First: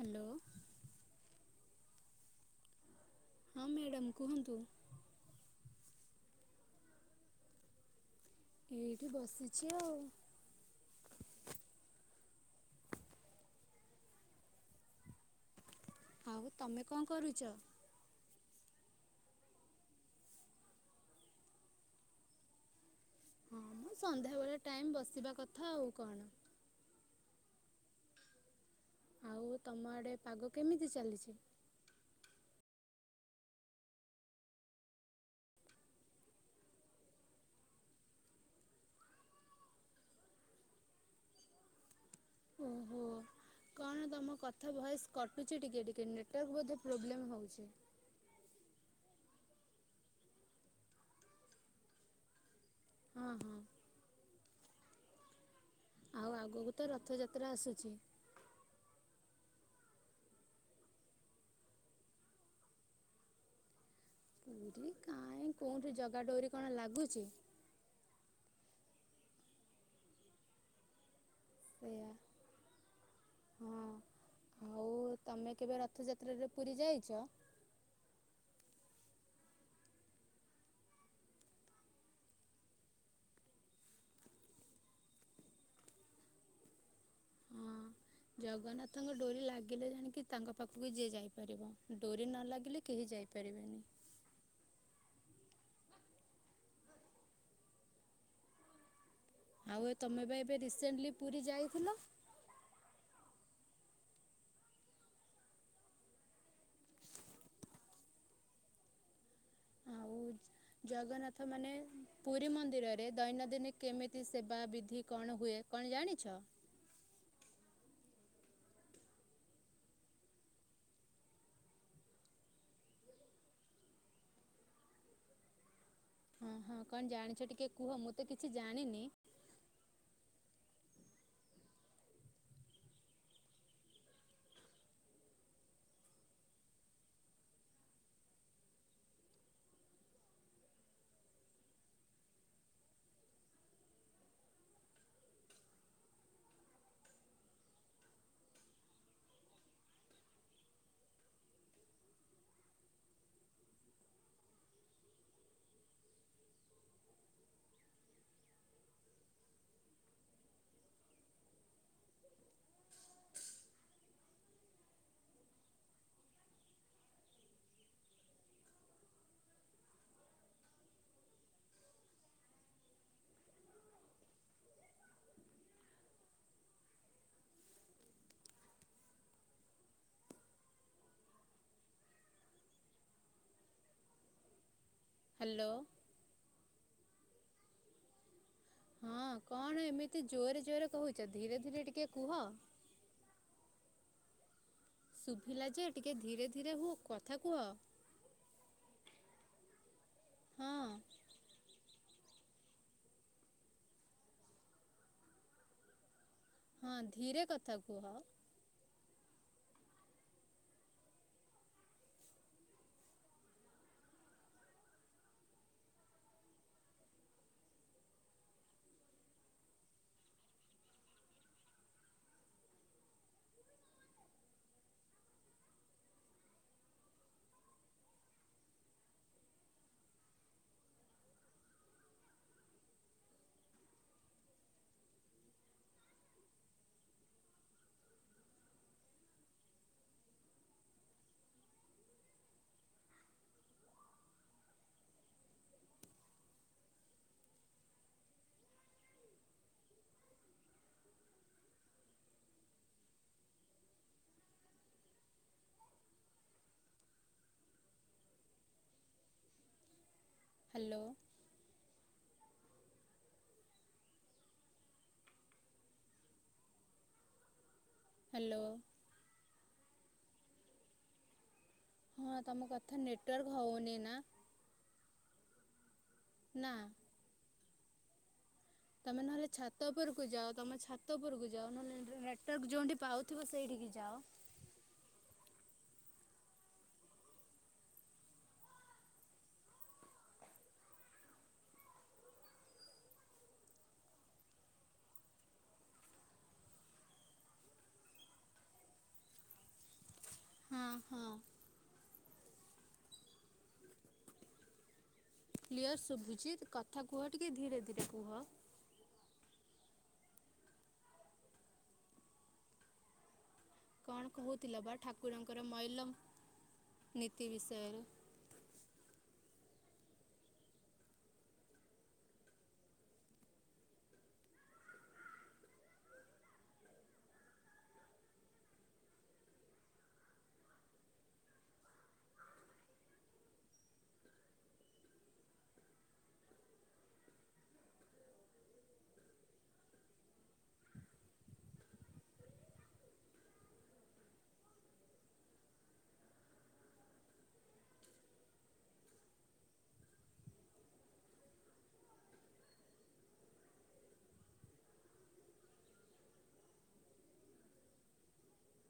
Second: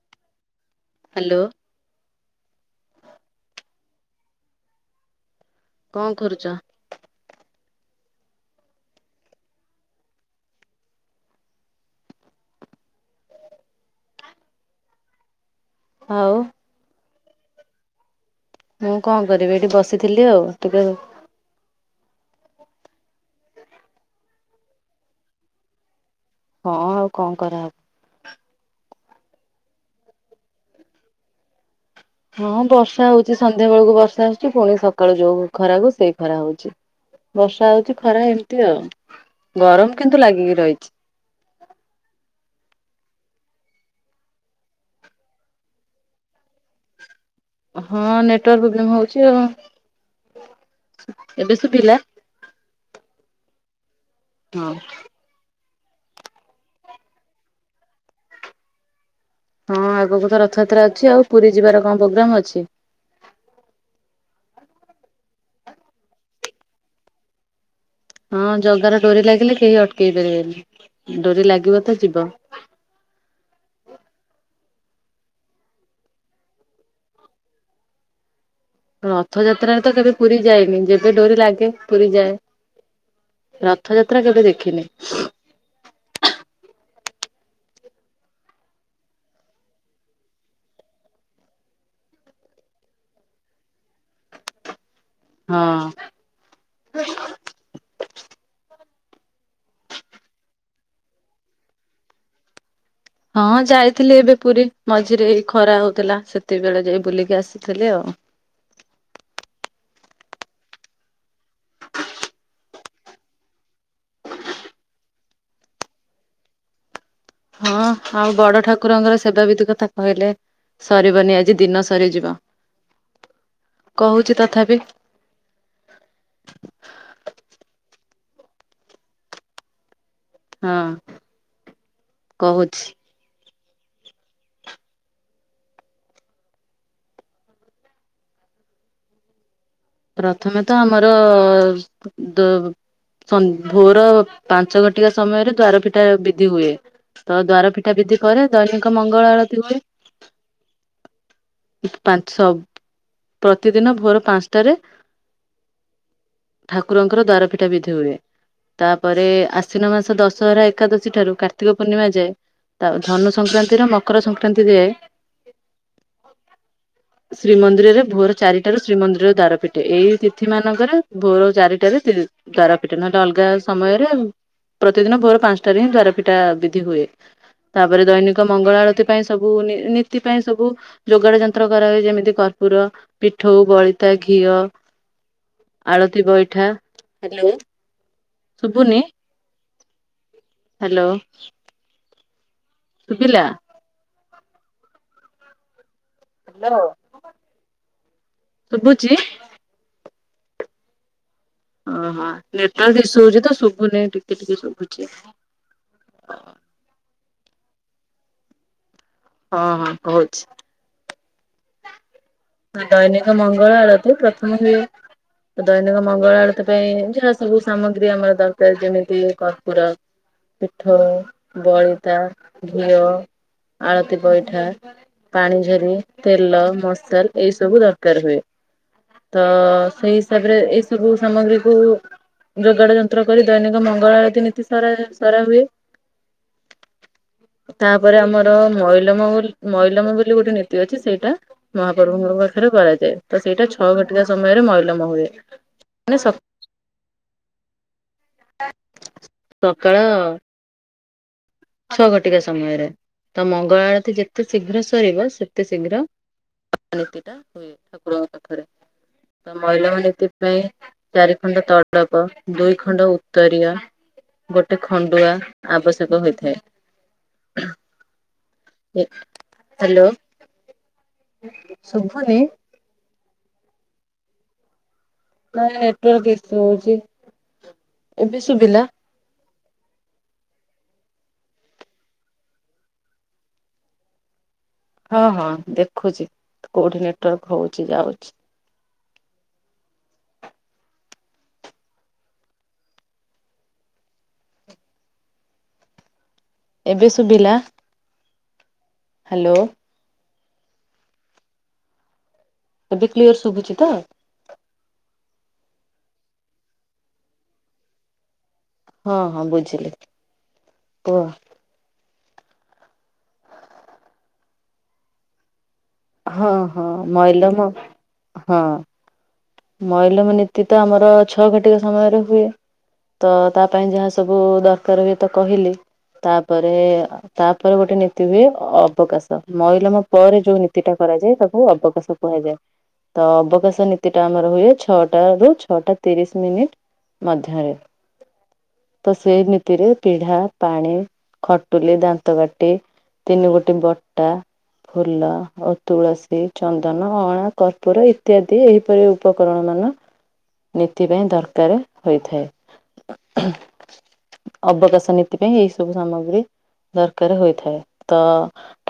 Hello. Hello. ହଁ madam, କୁହନ୍ତୁ କଣ କରୁଛ? ଏଇଠି ବସିଛି ଆଉ। ଆଉ ତମେ କଣ କରୁଛ? ମୁଁ କଣ କରିବି ଏଇଠି ବସିଥିଲି ଆଉ ଟିକେ ହୁଁ ସନ୍ଧ୍ୟାବେଳେ ଟାଇମ୍ ବସିବା କଥା ଆଉ କଣ। ହଁ ଆଉ କଣ କରା ହବ। ଆଉ ତମ ଆଡ଼େ ପାଗ କେମିତି ଚାଲିଛି? ହଁ ବର୍ଷା ହଉଛି, ସନ୍ଧ୍ୟାବେଳକୁ ବର୍ଷା ଆସୁଛି ପୁଣି ସକାଳୁ ଯୋଉ ଖରା କୁ ସେଇ ଖରା ହଉଛି। ବର୍ଷା ହଉଛି ଖରା ଏମିତି ଆଉ ଗରମ କିନ୍ତୁ ଲାଗିକି ରହିଛି। ଓହୋ। କଣ ତମ କଥା ଭୟସ କଟୁଛି ଟିକେ ଟିକେ। ନେଟୱାର୍କ ବୋଧେ ପ୍ରୋବ୍ଲେମ ହଉଛି? ହଁ ନେଟୱାର୍କ ପ୍ରୋବ୍ଲେମ୍ ହଉଛି ଆଉ। ଏବେ ଶୁଭିଲା? ହଁ ହଁ। ହଁ। ଆଉ ଆଗକୁ ତ ରଥଯାତ୍ରା ଆସୁଛି ହଁ ଆଗକୁ ତ ରଥଯାତ୍ରା ଅଛି ଆଉ ପୁରୀ ଯିବାର କଣ ପ୍ରୋଗ୍ରାମ୍ ଅଛି? ପୁରୀ କାଇଁ କୋଉଁଠି ଜଗା ଡୋରି କଣ ଲାଗୁଛି? ହଁ ଜଗାର ଡୋରି ଲାଗିଲେ କେହି ଅଟକେଇ ପାରିବେନି ଡୋରି ଲାଗ ସେଇଆ। ହଁ ଆଉ ତମେ କେବେ ରଥଯାତ୍ରାରେ ପୁରୀ ଯାଇଛ? ରଥଯାତ୍ରାରେ ତ କେବେ ପୁରୀ ଯାଇନି, ଯେବେ ଡୋରି ଲାଗେ ପୁରୀ ଯାଏ। ରଥଯାତ୍ରା କେବେ ଦେଖିନି। ହଁ। ଜଗନ୍ନାଥଙ୍କ ଡୋରି ଲାଗିଲେ ଜାଣିକି ତାଙ୍କ ପାଖକୁ ଯିଏ ଯାଇପାରିବ ଡୋରି ନ ଲାଗିଲେ କେହି ଯାଇପାରିବେନି। ହଁ। ହୁଁ ଆଉ ଏ ତମେ ବା ଏବେ ରିସେଣ୍ଟଲି ପୁରୀ ଯାଇଥିଲ? ହଁ ଯାଇଥିଲି ଏବେ ପୁରୀ ମଝିରେ ଏଇ ଖରା ହଉଥିଲା ସେତକିବେଳେ ଯାଇ ବୁଲିକି ଆସିଥିଲି ଆଉ। ଆଉଚ ଜଗନ୍ନାଥ ମାନେ ପୁରୀ ମନ୍ଦିରରେ ଦୈନନ୍ଦିନ କେମିତି ସେବା ବିଧି କଣ ହୁଏ? କଣ ଜାଣିଛ? ହଁ ଆଉ ବଡ ଠାକୁରଙ୍କର ସେବା ବିିଧି କଥା କହିଲେ ସରିବନି ଆଜି ଦିନ ସରିଯିବ କହୁଛି ତଥାପି ହଁ ହଁ କଣ ଜାଣିଛ ଟିକେ କୁହ ମୁଁ ତ କିଛି ଜାଣିନି। ହଁ କହୁଛି। ପ୍ରଥମେ ତ ଆମର ଦୋ ସ ଭୋର ପାଞ୍ଚ ଘଣ୍ଟିକା ସମୟରେ ଦ୍ଵାର ପିଠା ବିଧି ହୁଏ। ତ ଦ୍ୱାର ପିଠା ବିଧି କରେ ଦୈନିକ ମଙ୍ଗଳ ଆଳତି ହୁଏ। ପାଞ୍ଚ ପ୍ରତିଦିନ ଭୋର ପାଞ୍ଚଟାରେ ଠାକୁରଙ୍କର ଦ୍ୱାରପିଠା ବିଧି ହୁଏ। ତାପରେ ଆଶ୍ୱିନ ମାସ ଦଶହରା ଏକାଦଶୀ ଠାରୁ କାର୍ତ୍ତିକ ପୂର୍ଣ୍ଣିମା ଯାଏ। ତା ଧନୁ ସଂକ୍ରାନ୍ତିର ମକର ସଂକ୍ରାନ୍ତି ଦିଏ। ଶ୍ରୀମନ୍ଦିରରେ ଭୋର ଚାରିଟାରୁ ଶ୍ରୀମନ୍ଦିରର ଦାର ପିଠେ ଏଇ ତିଥି ମାନଙ୍କରେ ଭୋର ଚାରିଟାରେ ତ୍ରି ଦ୍ୱାରପିଠା ନହେଲେ ଅଲଗା ସମୟରେ ପ୍ରତିଦିନ ଭୋର ପାଞ୍ଚଟାରେ ହିଁ ଦଵାରପିଠା ବିଧି ହୁଏ। ତାପରେ ଦୈନିକ ମଙ୍ଗଳା ଆଳତି ପାଇଁ ସବୁ ନୀ-ନୀତି ପାଇଁ ସବୁ ଯୋଗାଡ଼ ଯନ୍ତ୍ର କରା ହଏ ଯେମିତି କର୍ପୁର ପିଠୋ ବଳିତା ଘିଅ ହ୍ୟାଲୋ ଆଳତିୀ ବଇଠା [unintelligible] ଶୁଭୁନି ହଁ କଣ ଏମିତି ଜୋରେ ଜୋରେ ହ୍ୟାଲୋ କହୁଛ ଧୀରେ ଧୀରେ ଟିକେ କୁହ। ଶୁଭିଲା ଶୁଭିଲା ଯେ ଟିକେ ଧୀରେ ଧୀରେ ହୁଅ କଥା କୁହ। ଶୁଭୁଛିି? ହଁ। ଓହୋ ନେଟୱାର୍କ ଇସୁ ହଉଛି ତ ଶୁଭୁନି ଟିକେ ଟିକେ ଶୁଭୁଛି। ହଁ ଧୀରେ କଥା କୁହ। ହଁ ହଁ କହୁଛି। ଦୈନିକ ମଙ୍ଗଳ ଆଳତୀ ପ୍ରଥମେ ହୁଏ। ଦୈନିକ ମଙ୍ଗଳ ଆଳତୀ ପାଇଁ ଯାହା ସବୁ ସାମଗ୍ରୀ ଆମର ଦରକାର ଯେମିତି କର୍ପୁର ପିଠଉ ବଳିତା ଘିଅ ଆଳତି ପଇଠା ପାଣିଝରି ତେଲ ମସଲ ଏଇ ସବୁ ଦରକାର ହୁଏ। ତ ସେଇ ହିସାବରେ ଏଇ ସବୁ ସାମଗ୍ରୀ କୁ ଯୋଗାଡ଼ ଯନ୍ତ୍ର କରି ଦୈନିକ ମଙ୍ଗଳ ଆଳତି ନୀତି ସାରା ସାରା ହୁଏ। ତାପରେ ଆମର ମଇଲମ ବୋଲ ମଇଲମ ବୋଲି ଗୋଟେ ନୀତି ଅଛି ସେଇଟା ଗରୁଭଙ୍କ ପାଖରେ କରାଯାଏ ତ ସେଇଟା ଛଅ ଘଟିକା ସମୟରେ ମଇଲମ ହୁଏ। ମାନେ ସକ୍-ସକାଳ-ଅ ଛଅ ଘଟିକା ସମୟରେ। ତ ମଙ୍ଗଳ ଆଳତୀ ଯେତେ ଶୀଘ୍ର ସରିବ ସେତେ ଶୀଘ୍ର ନୀତି ଟା ହୁଏ ଠାକୁରଙ୍କ ପାଖରେ। ତ ମହିଳାଙ୍କ ନୀତି ପାଇଁ ହ୍ୟାଲୋ ଚାରି ଖଣ୍ଡ ତଡକ ଦୁଇ ଖଣ୍ଡ ଉତ୍ତରୀୟ। ଗୋଟେ ଖଣ୍ଡୁଆ ଆବଶ୍ୟକ ହୋଇଥାଏ। ହ୍ୟାଲୋ। ହ୍ୟାଲୋ। [inaudible] ହଁ ତମ କଥା ନେଟୱାର୍କ ହଉନି ନା। ନାଇ ନେଟ୍ ୱାର୍କ ଇସୁ ନା ହଉଛି ଏବେ ସୁଭିଲା। ତମେ ନହେଲେ ଛାତ ଉପରକୁ ଯାଅ। ତମେ ଛାତ ଉପରକୁ ଯାଅ। ନହଲେ ନେଟୱାର୍କ ଯୋଉଠି ପାଉଥିବ ସେଇଠିକି ଯାଅ। ହଁ- ହଁ ଦେଖୁଚି। କୋଉଠି ନେଟ୍ ୱାର୍କ ହଉଛି ଯାଉଛି। ଏବେ ଶୁଭିଲା। ହ୍ୟାଲୋ। ହଁ ହଁ। ଏବେ କ୍ଲିୟର ଶୁଭୁଛି ତ? କ୍ଲିୟର୍ ଶୁଭଜି କଥା କୁହ ଟିକେ ଧୀରେ ଧୀରେ କୁହ। ହଁ ହଁ ବୁଝିଲି। କୁହ? କଣ କହୁଥିଲ? ବା ଠାକୁରଙ୍କର ମଇଲମ୍ ହଁ ହଁ ମଇଲମ ହଁ। ମଇଲମ ନୀତି ତ ଆମର ଛଅ ଘଟିକା ସମୟରେ ହୁଏ। ତ ତା ପାଇଁ ଯାହା ସବୁ ଦରକାର ହୁଏ ତ କହିଲି। ତାପରେ ତାପରେ ଗୋଟେ ନୀତି ହୁଏ ଅବକାଶ। ମଇଲମ ପରେ ଯୋଉ ନୀ ତିଟା କରାଯାଏ ତାକୁ ଅବକାଶ କୁହାଯାଏ। ତ ଅବକାଶ ନୀତି ଟା ଆମର ହୁଏ ଛଅଟା ରୁ ଛଅଟା ତିରିଶ ମିନିଟ। ମଧ୍ୟରେ। ତ ସେ ନୀତିରେ ପିଢା, ପାଣି, ଖଟୁଲି, ଦାନ୍ତ କାଟି ତିନି ଗୋଟି ବଟା, ଫୁଲ ଆଉ ତୁଳସୀ, ଚନ୍ଦନ, ଅଳା, କର୍ପୂୁର ଇତ୍ୟାଦି ଏହିପରି ଉପକରଣ ମାନ। ନୀତି ପାଇଁ ଦରକାର ହୋଇଥାଏ। ଅବକାଶ ନୀତି ପାଇଁ ଏଇ ସବୁ ସାମଗ୍ରୀ। ଦରକାର ହୋଇଥାଏ। ତ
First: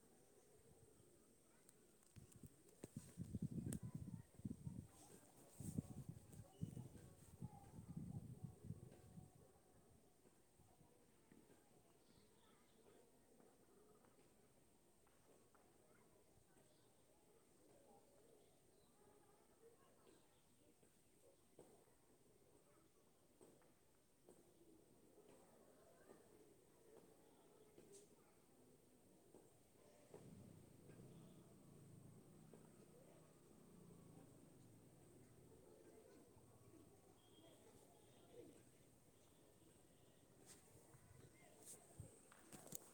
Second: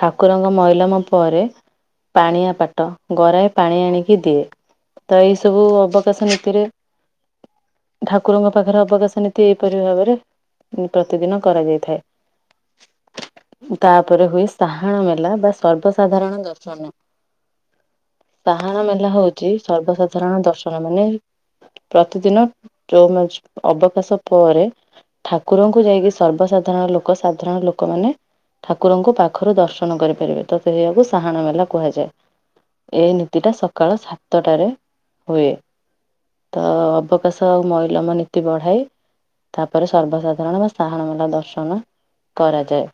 ଠାକୁରଙ୍କ ମଇଲମ ପରେ- ପାଣିଆ ପାଟ ଗରାଏ ପାଣି ଆଣିକି ଦିଏ। ତ ଏଇସବୁ ଅବକାଶ ନୀତିରେ ଠାକୁରଙ୍କ ପାଖରେ ଅବକାଶ ନୀତି ଏଇପରି ଭାବରେ ପ୍ରତିଦିନ କରାଯାଇଥାଏ। ତାପରେ ହୁଏ ସାହାଣ ମେଲା ବା ସର୍ବସାଧାରଣ ଦର୍ଶନ। ସାହାଣ ମେଲା ହଉଛି ସର୍ବସାଧାରଣ ଦର୍ଶନ ମାନେ ପ୍ରତିଦିନ ଚଉ ମ୍ୟାଚ ଅବକାଶ ପରେ ଠାକୁରଙ୍କୁ ଯାଇକି ସର୍ବସାଧାରଣ ଲୋକ ସାଧାରଣ ଲୋକମାନେ। ଠାକୁରଙ୍କୁ ପାଖରୁ ଦର୍ଶନ କରିପାରିବେ। ତ ସେଇଆକୁ ଣ ମେଲା କୁହାଯାଏ। ଏଇ ନୀତି ଟା ସକାଳ ସାତଟାରେ ହୁଏ। ତ ଅବକାଶ ଆଉ ମଇଲମ ନୀତି ବଢ଼ାଏ। ତାପରେ, ସର୍ବସାଧାରଣ ବା ସାହାଣ ମେଳା ଦର୍ଶନ କରାଯାଏ।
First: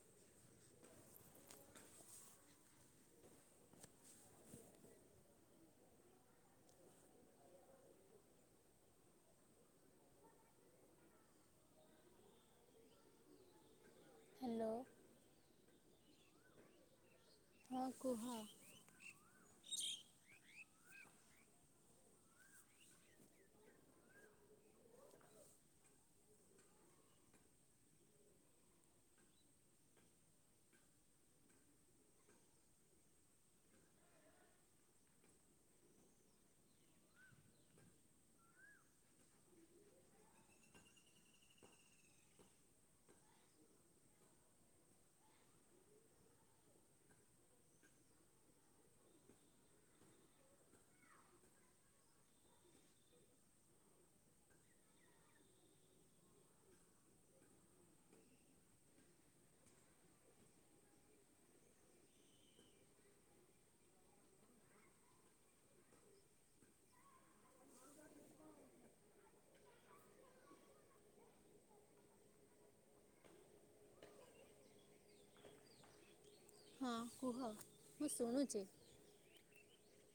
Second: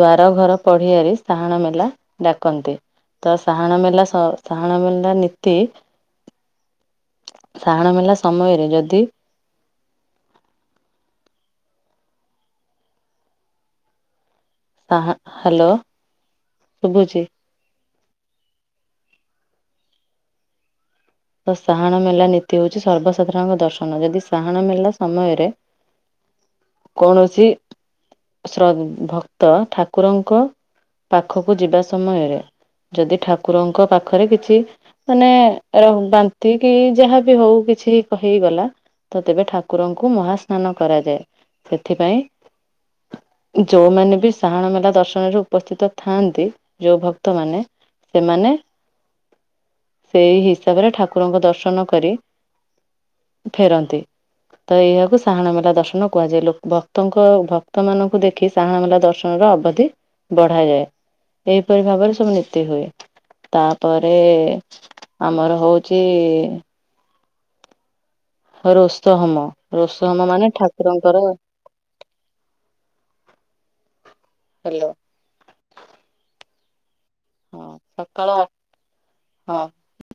ଦ୍ଵାର ଘର ପଢିଆରେ ସାହାଣ ମେଲା ଡାକନ୍ତି। ତ ସାହାଣ ମେଲା ସହ ସାହାଣ ମେଲା ନୀତି। ସାହାଣ ମେଲା ସମୟରେ ଯଦି ହ୍ୟାଲୋ। ଆହା ହ୍ୟାଲୋ ଶଭୁଚି। ହଁ କୁହ? ତ ସାହାଣ ମେଲା ନୀତି ହଉଛି ସର୍ବସାଧାରଣଙ୍କ ଦର୍ଶନ ଯଦି ସାହାଣ ମେଲା ସମୟରେ କୌଣସି ଶ୍ରଦ୍ ଭକ୍ତ ଠାକୁରଙ୍କ ପାଖକୁ ଯିବା ସମୟରେ ଯଦି ଠାକୁରଙ୍କ ପାଖରେ କିଛି ମାନେ ରହୁ ବାନ୍ତି କି ଯାହା ବି ହଉ କିଛି କହିଇକା ତ ତେବେ ଠାକୁରଙ୍କୁ ମହାସ୍ନାନ କରାଯାଏ, ସେଥିପାଇଁ ଯୋଉମାନେ ବି ସାହାଣ ମେଳା ଦର୍ଶନରେ ଉପସ୍ଥିତ ଥାନ୍ତି ଯୋଉ ଭକ୍ତମାନେ ସେମାନେ ସେଇ ହିସାବରେ ଠାକୁରଙ୍କ ଦର୍ଶନ କରି ଫେରନ୍ତି। ତ ଏହାକୁ ସାହାଣ ମେଳା ଦର୍ଶନ କୁହାଯାଏ ଭକ୍ତଙ୍କ ଭକ୍ତ ମାନଙ୍କୁ ଦେଖି ସାହାଣ ମେଲା ଦର୍ଶନର ଅବଧି ବଢାଯାଏ ଏହିପରି ଭାବରେ ସବୁ ନୀତି ହୁଏ। ତାପରେ ଆମର ହଉଛି ରୋଷ ହମ ରୋଷ ହୋମ ମାନେ ଠାକୁରଙ୍କର ହ୍ୟାଲୋ। ହଁ କୁହ ହଁ ମୁଁ ସକାଳ ଶୁଣୁଛି। ହଁ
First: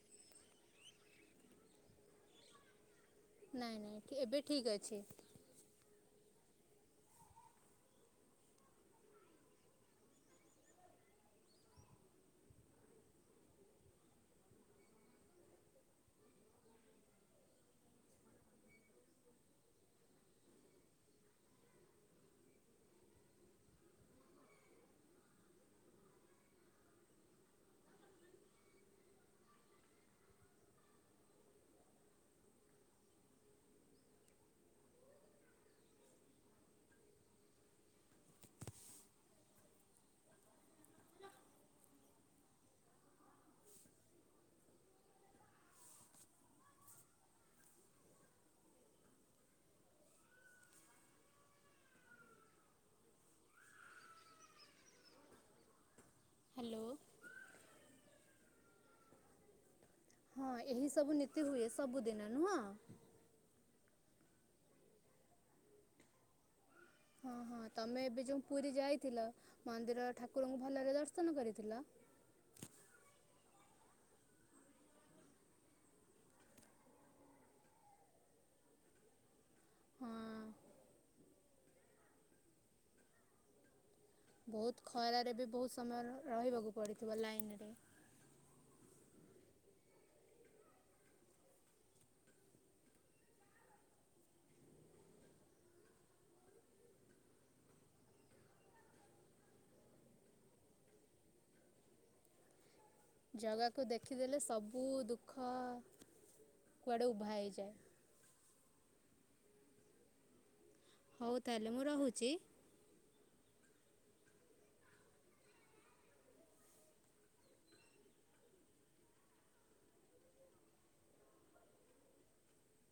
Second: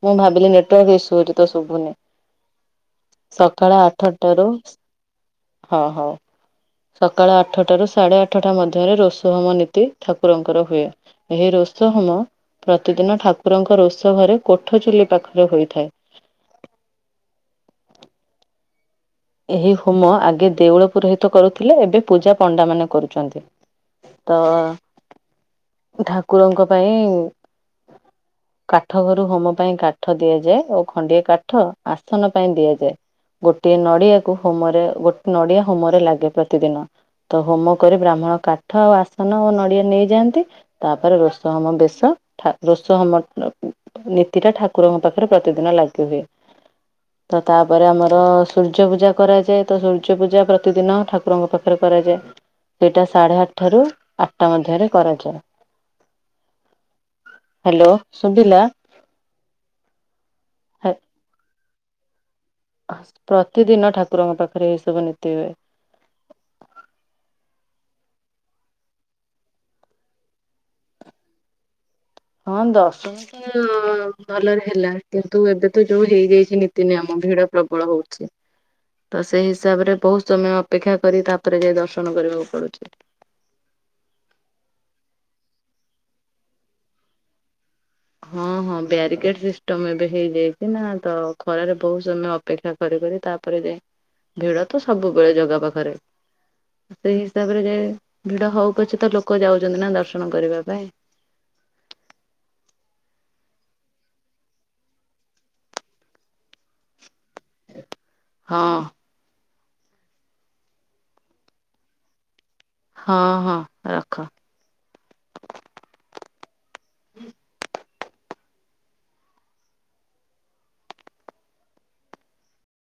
ମୁଁ ଭାବିଲି ନେଟୱାର୍କ ଇସୁ ଅଛି ତ ଶୁଭୁନି ସକାଳ ନାଇଁ ନାଇଁ ଏବେ ଆଠଟାରୁ ଠିକ୍ ଅଛି ହଁ ହଉ ସକାଳ ଆଠଟ ରୁ ସାଢେ ଆଠଟା ମଧ୍ୟରେ ରୋଷହମ ନୀତି ଠାକୁରଙ୍କର ହୁଏ। ଏହି ରୋଷ ହୋମ ପ୍ରତିଦିନ ଠାକୁରଙ୍କ ରୋଷ ଘରେ କୋଠ ଚୁଲି ପାଖରେ ହୋଇଥାଏ। ଏହି ହୋମ ଆଗେ ଦେଉଳ ପୁରୋହିତ କରୁଥିଲେ, ଏବେ ପୂଜା ପଣ୍ଡା ମାନେ କରୁଛନ୍ତି। ତ ଠାକୁରଙ୍କ ପାଇଁ କାଠ ଘରୁ ହୋମ ପାଇଁ କାଠ ଦିଆଯାଏ ଓ ଖଣ୍ଡିଆ କାଠ ଆସନ ପାଇଁ ଦିଆଯାଏ। ଗୋଟିଏ ନଡିଆକୁ ହୋମରେ ଗୋେ ନଡିଆ ହୋମରେ ଲାଗେ ପ୍ରତିଦିନ। ତ ହୋମ କରି ବ୍ରାହ୍ମଣ କାଠ ଆଉ ଆସନ ଓ ନଡିଆ ନେଇଯାଆନ୍ତି। ତାପରେ ରସ ହମ ବେଶ ରସ ହୋମ ନୀତି ଟା ଠାକୁରଙ୍କ ପାଖରେ ପ୍ରତିଦିନ ଲାଗି ହୁଏ, ତ ତାପରେ ଆମର ସୂର୍ଯ୍ୟ ପୂଜା କରାଯାଏ ତ ସୂର୍ଯ୍ୟ ପୂଜା ପ୍ରତିଦିନ ଠାକୁରଙ୍କ ପାଖରେ କରାଯାଏ। ସେଇଟା ସାଢେ ଆଠଟାରୁ ଆଠଟା ମଧ୍ୟରେ କରାଯାଏ। ହ୍ୟାଲୋ। ହ୍ୟାଲୋ ଶୁଭିଲା? ହଁ ଏହିସବୁ ନୀତି ହୁଏ ସବୁଦିନ ନୁହଁ? ପ୍ରତିଦିନ ଠାକୁରଙ୍କ ପାଖରେ ଏଇ ସବୁ ନୀତି ହୁଏ। ହଁ ହଁ ତୁମେ ଏବେ ଯେଉଁ ପୁରୀ ଯାଇଥିଲ ମନ୍ଦିର ଠାକୁରଙ୍କୁ ଭଲରେ ଦର୍ଶନ କରିଥିଲ। ହଁ ଦସ ଭଲରେ ହେଲା କିନ୍ତୁ ଏବେ ତ ଯୋଉ ହେଇଯାଇଛି ନୀତି ନିିୟମ ଭିଡ ପ୍ରବଳ ହଉଛି। ତ ସେଇ ହିସାବରେ ବହୁତ ସମୟ ହଁ ଅପେକ୍ଷା କରି ତାପରେ ଯାଇ ଦର୍ଶନ କରିବାକୁ ପଡୁଛି। ବହୁତ ଖରାରେ ବି ବହୁତ ସମୟ ରହିବାକୁ ପଡିଥିବ ଲାଇନରେ। ହଁ ହଁ ବ୍ୟାରିକେଡ ସିଷ୍ଟମ ଏବେ ହେଇଯାଇଛି ନା ତ ଖରାରେ ବହୁତ ସମୟ ଅପେକ୍ଷା। କରି କରି ତାପରେ ଯାଏ ଭିଡ ତ ସବୁବେଳେ ଜାଗା ପାଖରେ। ସେଇ ହିସାବରେ ଯେ ଭିଡ ହଉକଛି ତ ଲୋକ ଯାଉଛନ୍ତି ନା ଦର୍ଶନ କରିବା ପାଇଁ। ଜଗାକୁ ଦେଖିଦେଲେ ସବୁ ଦୁଃଖ କୁଆଡ଼େ ଉଭା ହେଇଯାଏ। ହଁ। ହଉ ତା ହେଲେ ମୁଁ ରହୁଛି। ହଁ ହଁ ରଖ। ହୁଁ।